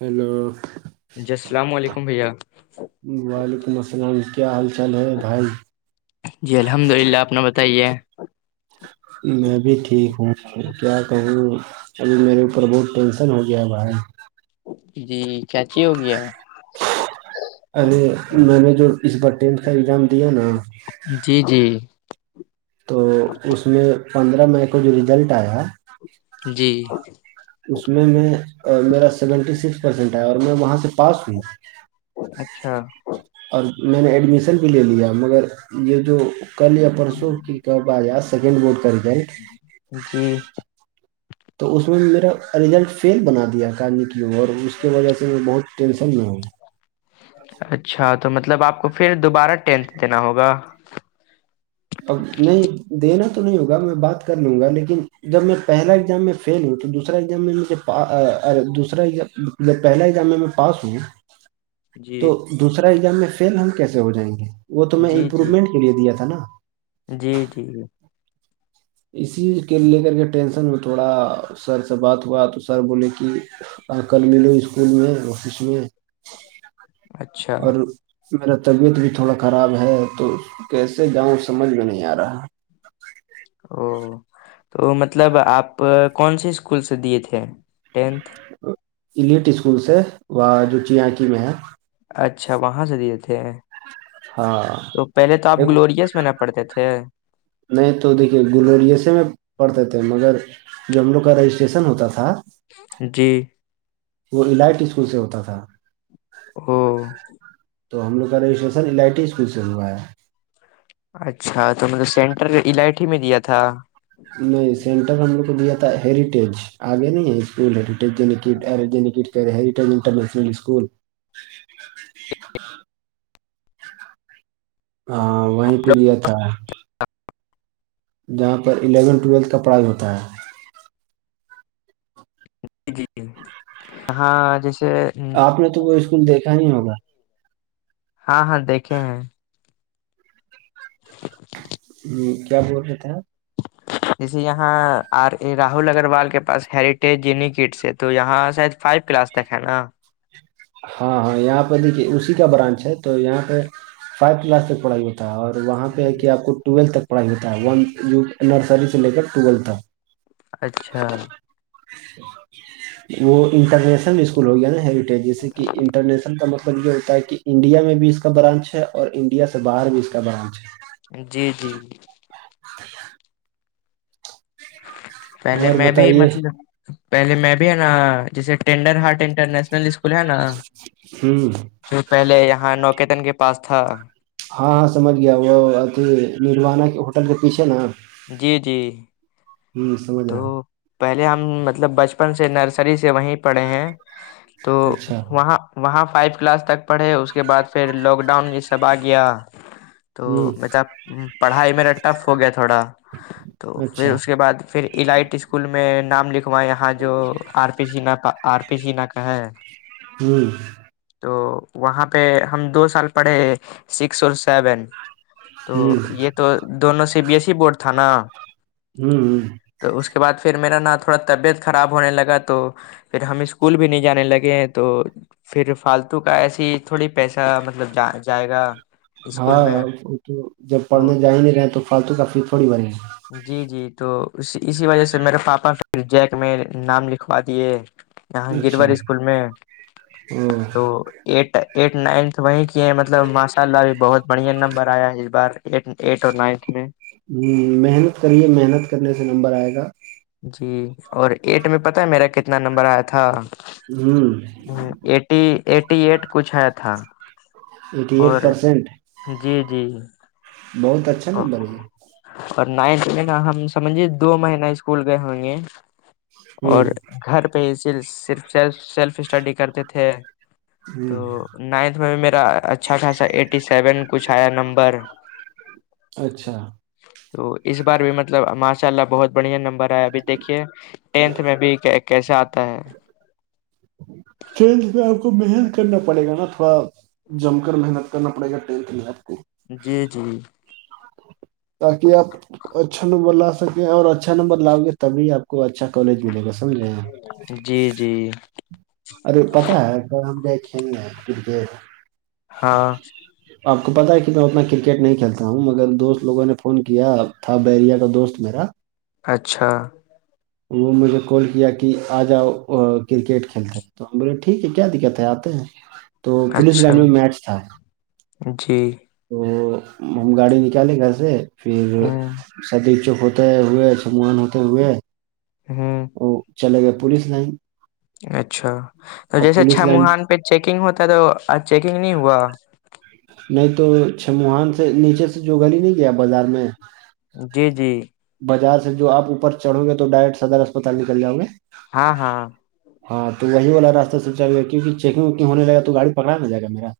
hello جی السلام علیکم بھیا وعلیکم السلام کیا حال چال ہے بھائی جی الحمد للہ آپ نے بتائیے میں بھی ٹھیک ہوں کیا کہوں ابھی میرے اوپر بہت ٹینشن ہو گیا بھائی جی کچی ہو گی اے میں نے جو اس بار ٹینتھ کا ایگزام دیا نا جی جی تو اس میں پندرہ مئی کو جو رزلٹ آیا جی اس میں میں میرا سیونٹی سکس پرسینٹ آیا اور میں وہاں سے پاس ہوئی اچھا اور میں نے ایڈمیشن بھی لے لیا مگر یہ جو کر لیا پرسوں کی کب آیاس سیکنڈ بورڈ کر د جی تو اس میں میرا رزلٹ فیل بنا دیا کمی کیی اور اس کی وجہ سے میں بہت ٹینشن نہ ہو اچھا تو مطلب آپ کو پھر دوبارہ ٹینتھ دینا ہوگا اب نہیں دینا تو نہیں ہوگا میں بات کر لوں گا لیکن جب میں پہلا ایگزام میں فیل ہووں تو دوسرا ایگزام میں مجھےا دوسازامب پہلا ایگزام میں پاس ہوں جی تو دوسرا ایگزام میں فیل ہم کیسے ہو جائیں گے وہ تو میں جی امپرومنٹ کے لیے دیا تھا نا جی جی جی اسی کے لے کر کے ٹینشن میں تھوڑا سر سے بات ہوا تو سر بولے کہ اور کل ملو اسکول میں آفس میں اچھا اور میرا طبیعت بھی تھوڑا خراب ہے تو اس کیسے جاؤں سمجھ میں نہیں آ رہا او تو مطلب آپ کون سے اسکول سے دیے تھے ٹینتھ ایلیٹ اسکول سے وہ جو چیاکی میں ہے اچھا وہاں سے دی تھ ہیں ہاں تو پہلے تو آپ ایک گلورس میں ن پڑھتے تھے نہیں تو دیکھیے گلریے میں پڑتے تھے مگر جملو کا رجسٹریشن ہوتا تھا جی وہ الائٹ اسکول سے ہوتا تھا ہاں تو ہم لوگ کا رجسٹریشنل آئی ٹی اسکول سے ہوا ہے اچھا تو مب سینٹر الائٹھی میں دیا تھا نہیں سینٹر ہم لوگ کو دیا تھا ہیریٹیج آگے نہیں ہے اسکول ہیریٹیجینٹ ہیریٹیج انٹر نشنل اسکول ہاں وہیںی پہ لیا تھا جہاں پر الیونھ ٹویلتھ کا پڑھائی ہوتا ہے جی جی ہاں جیسے آپ نے تو وہ اسکول دیکھا نہیں ہوگا ہاں ہاں دیکھے ہیں کیا بول رہے تھے آپ جیسے یہاں آر راہل اگروال کے پاس ہیریٹیج جنی کٹس ہے تو یہاں شاید فائیو کلاس ہے نا ہاں ہاں یہاں پہ دیکھیے اسی کا برانچ ہے تو یہاں پہ فائیو کلاس تک پڑھائی ہو تا ہے اور وہاں پہ ہے کہ آپ کو ٹویلتھ تک پڑھائی ہوتا ہے ون نرسری سے لے کر ٹویلتھ تک اچھا وہ انٹرنیشنل اسکول ہو گیا نا ہیریٹیج جیسے کہ انٹرنیشنل کا مطلب یہ ہوتا ہے کہ انڈیا میں بھی اس کا برانچ ہے اور انڈیا سے باہر بھی اس کا برانچ ہے جی جی [inaudible] ہے پہلے اور میں بھی بتائیے مطلب پہلے میں بھی ہے نا جیسے ٹینڈر ہاٹ انٹرنیشنل اسکول ہے نا ہممم جو پہلے یہاں نوکیتن کے پاس تھا ہاں ہاں سمجھ گیا وہ اھی نروانا ہوٹل کے پیچھے نا جی جی [unintelligible] تو پہلے ہم مطلب بچپن سے نرسری سے وہیں پڑھے ہیں تو اچھا وہاں وہاں فائیو کلاس تک پڑھے اس کے بعد پھر لاک ڈاؤن یہ سب آ گیا تو ہوں مطلب پڑھائی میرا ٹف ہو گیا تھوڑا تو پھر اچھا اس کے بعد پھر الائٹ اسکول میں نام لکھو ہمارے یہاں جو آر پی جینا آر پی جینا کا ہے ہوں تو وہاں پہ ہم دو سال پڑھے سکس اور سیون تو ہوں یہ تو دونوں C B S E board تھا نا ہمم ہممم تو اس کے بعد پھر میرا نا تھوڑا طبیعت خراب ہونے لگا تو پھر ہم اسکول بھی نہیں جانے لگے ہیں تو پھر فالتو کا ایسی تھوڑی پیسہ مطلب جا جائے گا اسکول ہاں میں وہ تو جب تو پڑھنے جا ہی نہیں رہے ہیں تو فالتو کا فیس تھوڑی بھریں گے جی جی تو اس اسی وجہ سے میرے پاپا پھر جیک میں نام لکھوا دیے یہاں گر اچھا والی اسکول میں او تو ایٹ ایٹ نائنتھ وہیں کی ہے مطلب ماشاء اللہ ا بھی بہت بڑھیا نمبر آیا ہے اس بار ایٹ اور نائنت میں ہمم محنت کریے محنت کرنے سے نمبر آئے گا جی اور ایٹ میں پتا ہے میرا کتنا نمبر آیا تھا ہممم ایٹی ایٹی ایٹ کچھ ہے تھا ایٹی ایٹ اور پرسینٹ جی جی بہت اچھا نمبر ہے یہ اور نائنتھ میں نا ہم سمجے دو مہینا اسکول گئے ہو گے اور گھر پہ ہی صرف سیلف اسٹڈی کرتے تھے ہ تو نائنتھ میں بھی میرا اچھا خاصا ایٹی سیون کچھ آیا نمبر اچھا تو اس بار بھی مطلب ماشاء اللہ بہت بڑھیا نمبر ابھی دیکھیے ٹینتھ میں بھی کیسے آتا ہے کھیل میں آپ کو محنت کرنا پڑے گا نا تھوڑا جم کر محنت کرنا پڑے گا ٹیل کے ل کے جی جی تاکہ آپ اچھا نمبر لا سکیں اور اچھا نمبر لاؤ گے تبھی آپ کو اچھا کالج ملے گا سمج لے جی جی ارے پتا ہے ہم ل کیا نہیں ہے پ گ ہاں آپ کو پتاہ ہے کہ میں اتنا کرکٹ نہیں کھیلتا ہوں مگر دوست لوگوں نے فون کیا تھا بیریا کا دوست میرا اچھا وہ مجھے کال کیا کہ آ جاؤ کرکٹ کھیلتے ہیں تو ہم بولے ٹھیک ہے کیا دقت ہے آتے ہیں تو پولیس اچھا لائن میں میچ تھا جی تو ہم گاڑی نکالے گھر سے پھر ہوں سدیچک ہوتے ہوئے چوان ہوتے ہوئے ہوں ا چلے گئے پولیس لائن اچھا تو اب جیسے پولیس چھ لائن مہان پہ چیکنگ ہوتا تو چیکنگ نہیں ہوا نہیں تو چھموہان سے نیچے سے جو گلی نہیں گیا بازار میں جی جی بازار سے جو آ اوپر چڑھو گے تو ڈائریکٹ سدر اسپتال نکل جاؤ گے ہاں ہاں ہاں تو وہی والا راست س سے چل گیا کیون کہ چیکگ وکنگ ہونےگا تو گاڑی پکڑا جائےا میرا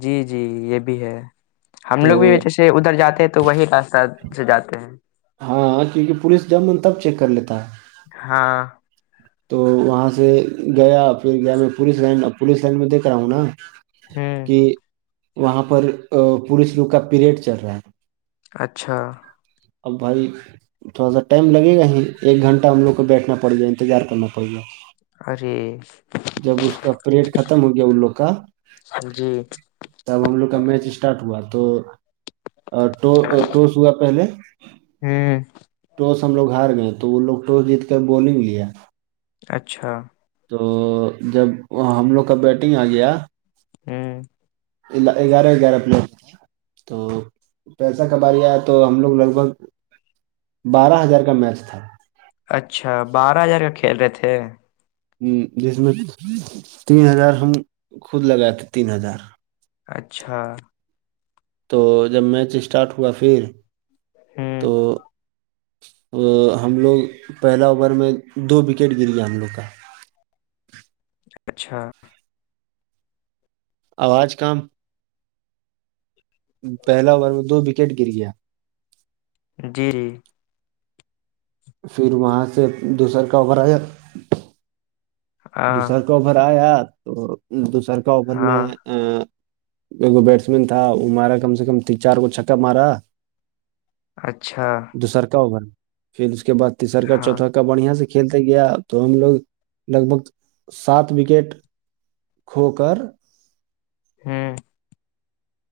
جی جی یہ بھی بھی ہے ہم تو لوگ بھی جیسے ادھر جاتے ہیں تو وہی راستہ سے جاتے ہیں ہاں کیونکہ پولیس جب ہے تب چیک کر لیتا ہے ہاں تو وہاں سے گیا پھر گیا میں پولیس لائن اپ پولیس لائن م کراؤناا ہ کہ وہاں پر پلیس لوگ کا پریڈ چل رہا تھا اچھا ا باری تھوڑا سا ٹائم لگے گا ہییں ایک گھنٹہ ہم لوگ کو بیٹھنا پڑے گا انتظار کرنا پڑے گا ار [unintelligible] جب اس کا پریٹ ختم ہو گیا ان لوگ کا جی تب ہم لوگ کا میچ اسٹارٹ ہوا تو ٹاس ہوا پہلے ہاں ٹاس ہم لوگ ہار گئے تو وہ لوگ ٹاس جیت کر بالنگ لیا اچھا تو جب ہم لوگ کا بیٹنگ آ گیا ہوں گیارہ گیارہ پلیٹ تو پیسہ ک باریا تو ہم لوگ لگ بھگ بارہ ہزار کا میچ تھا اچھا بارہ ہزار کا کھیل رہے تھے ہ جس میں تین ہزار ہم خود لگاتے تین ہزار اچھا تو جب میچ اسٹارٹ ہوا پھر ہوں تو ہم لوگ پہلا اوور میں دو وکٹ گر گیا ہم لوگ کا اچھا آواز کام پہلا اوور میں دو وکٹ گر گیا جی جی پھر وہاں سے دوسر کا رات ہاں دوسر کا اوور آیا تو دوسر کا اور میں ہاں ایک بیٹس مین تھا وہ مارا کم سے کم تین چار کو چھکا مارا اچھا دوسر کا اوور پھر اس کے بعد تیسر کا ہاں چوتھا کا بڑھیا سے کھیلتے گیا تو ہم لوگ لگ بھگ سات وکٹ کھو کر ہاں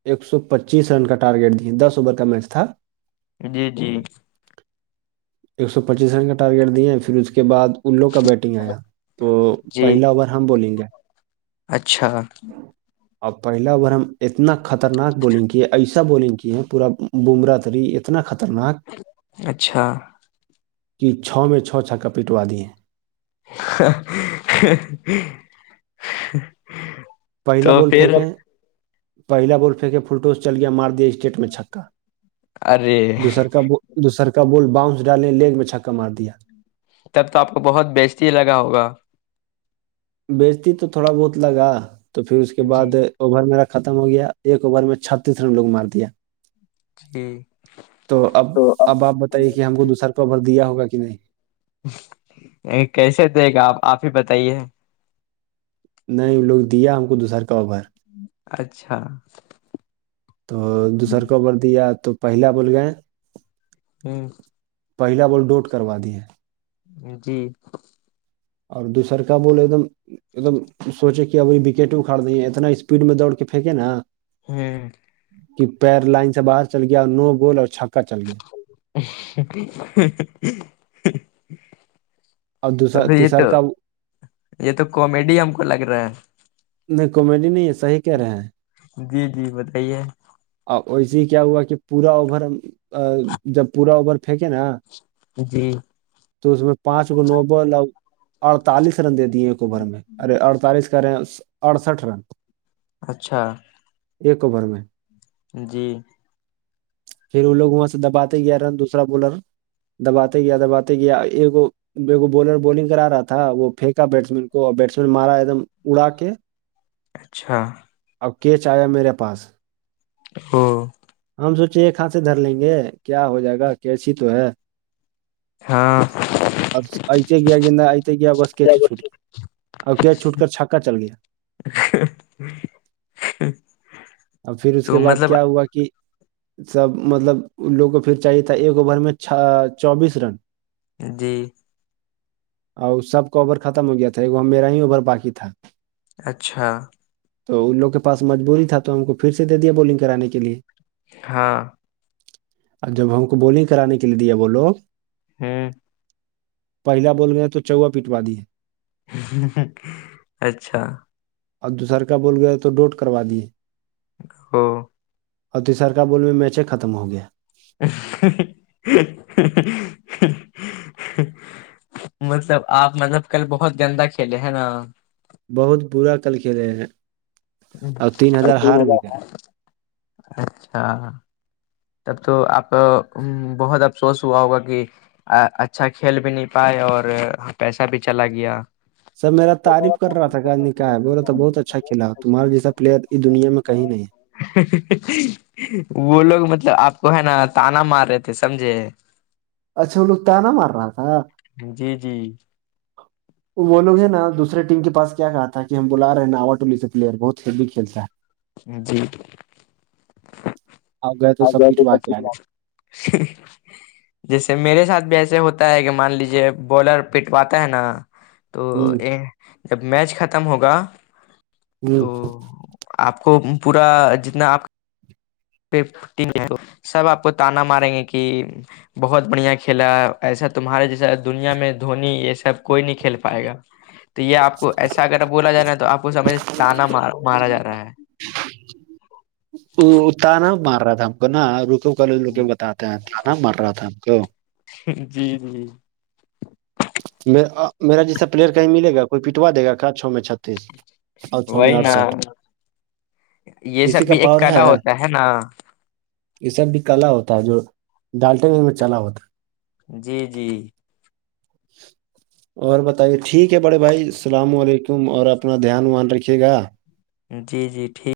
ایک سو پچیس رن کا ٹارگیٹ دیا دس اوور کا میچ تھا جی جی ایک سو پچیس رن کا ٹارگیٹ دیا پھر اس کے بعد اللو کا بیٹنگ آیا تو جی پہلا اوور ہم بولیں گے اچھا ہ اور پہلا بار ہم اتنا خطرناک بولنگ کی ہے ایسا بولنگ کیے ہیں پورا بمرہ تری اتنا خطرناک اچھا کہ چھ میں چھو چھا ک پیٹوا دی ہیں پہلا تو بال پھر پھینکے پہلا بال پھینکے فلٹوس چل گیا مار دیا اسٹیٹ میں چککا ارے دوسر کا دوسر کا بال باؤنس ڈالے لیگ میں چھکا مار دیا تب تو آپ کو بہت بیست ہی لگا ہوگا بیچتی تو تھوڑا بہت لگا تو پھر اس کے جی بعد اوور میرا ختم ہو گیا ایک اوور میں چھتیس رن لوگ مار دیا جی تو اب اب آپ بتائیے کہ ہم کو دوسر کو ابر دیا ہوگا کہ نہیں کیسے دے گا آپ آپ ہی بتائیے نہیں لوگ دیا ہم کو دوسر کا افھر اچھا تو دوسر کبر دیا تو پہلا بول گئے ہوں پہلا بال ڈوٹ کروا دیے جی اور دوسر کا بول ایک دم ایک دم سوچے کہ اب وکٹ اکھاڑ دی اتنا اسپیڈ میں دوڑ کے پھینکے نا ہوں کہ پیر لائن سے باہر چل گیا اور نو گول اور چھکا چل گیا اور تو دوسرا پھر یہ تو تیسر کا یہ تو کامیڈی ہم کو لگ رہا ہے نہیں کامیڈی نہیں ہے صحیح کہہ رہے ہیں جی جی بتائیے اور ویس ہی کیا ہوا کہ پورا اوور جب پورا اوور پھینکے نا جی تو اس میں پانچ کو نو بال اور اڑتالیس رن دیتے ایک اوورھر میں ارے اڑتالیس کریں اڑسٹھ رن اچھا ایک اوور میں جی پھر وہ لوگ وہاں سے دباتے گیا رن دوسرا بالر دباتے گیا دباتے گیا ایک بالر بولنگ کرا رہا تھا وہ پھینکا بیٹس مین کو اور بیٹسمین مارا ایک دم اڑا کے [inaudible] اچھا اب کیس آیا میرے پاس او ہم سوچے ایک ہاتھ سے دھر لیں گے کیا ہو جائے گا کیسی تو ہے ہاں اور ات گییا گن آئیت گییاگ اسکچ چھٹکی اور کیچ چھوٹ کر چھکا چل گیا ہاہ ہاہاہا اور پھر اس کے بعد کیا ہوا کہ سب مطلب ان لوگ کو پھر چاہیے تھا ایک اوور میں چوبیس رن جی اور سب کا اوور ختم ہو گیا تھا ایک وہاں میرا ہی اوور باقی تھا اچھا تو ان لوگ کے پاس مجبوری تھا تو ہم کو پھر سے دے دیا بولنگ کرانے کے لیے ہاں اور جب ہم کو بولنگ کرانے کے لیے دیا وہ لوگ ہمم پہلا بول گیا تو چوا پیٹوا دی ہے اچھا اور دوسر کا بول گیا تو ڈوٹ کروا دی ہمم اور تیسر کا بول میں میچے ہے ختم ہو گیا ھھھا مطلب آپ مطلب کل بہت گندہ کھیلے ہیں نا بہت برا کل کھیلے ہیں اچھا تب تو آپ بہت افسوس ہوا ہوگا کہ اچھا کھیل بھی نہیں پائے اور پیسہ بھی چلا گیا سب میرا تعریف کر رہا تھا کہ نکا بولا تو بہت اچھا کھیلا تمہارے جیسا پلیئر یہ دنیا میں کہیی نہیں ہے وہ لوگ مطلب آپ کو ہے نا تانا مار رہے تھے سمجھے اچھا وہ لوگ تانا مار رہا تھا جی جی وہ لوگ ہیں نا دوسرے ٹیم کے پاس کیا کہا تھا کہ ہم بلا رہے ہیں ناوٹولی سے پلیئر بہت ہیوی کھیلتا ہے جی آپ گئے تو سب پٹوا کے آ گئے ھھھھھا جیسے میرے ساتھ بھی ایسے ہوتا ہے کہ مان لیجے بالر پٹواتا ہے نا تو ہ جب میچ ختم ہوگا ہ تو آپ کو پورا جتنا آپ پہ سب آپ کو تانا ماریں گے کہ بہت بڑھیا کھیلا ایسا تمہارے جیسا دنیا میں دھونی یہ سب کوئی نہیں کھیل پائے گا تو یہ آپ کو ایسا اگر بولا جا رہا ہے تو آپ کو سمجھ تانا مارا جا رہا ہے وہ تانا مر رہا تھا ہم کو نا رکو کل اے لوگ کو بتاتے ہیں تانا مر رہا تھا ہم کو جی جی میرا جسے پلیئر کہیں ملے گا کوئی پٹوا دے گا کیا چھ میں چھتیس اور چھ میں وہی نا اڑسٹھ یہ سب کسی کا بھی ایک پاور کلا ہوتا ہے نا یہ سب بھی کلا ہوتا ہے جو ڈالتے ہو میں چلا ہوتا ہے جی جی [inaudible] اور بتائیے ٹھیک ہے بڑے بھائی السلام علیکم اور اپنا دھیان وان رکھیے گا جی جی ٹھیک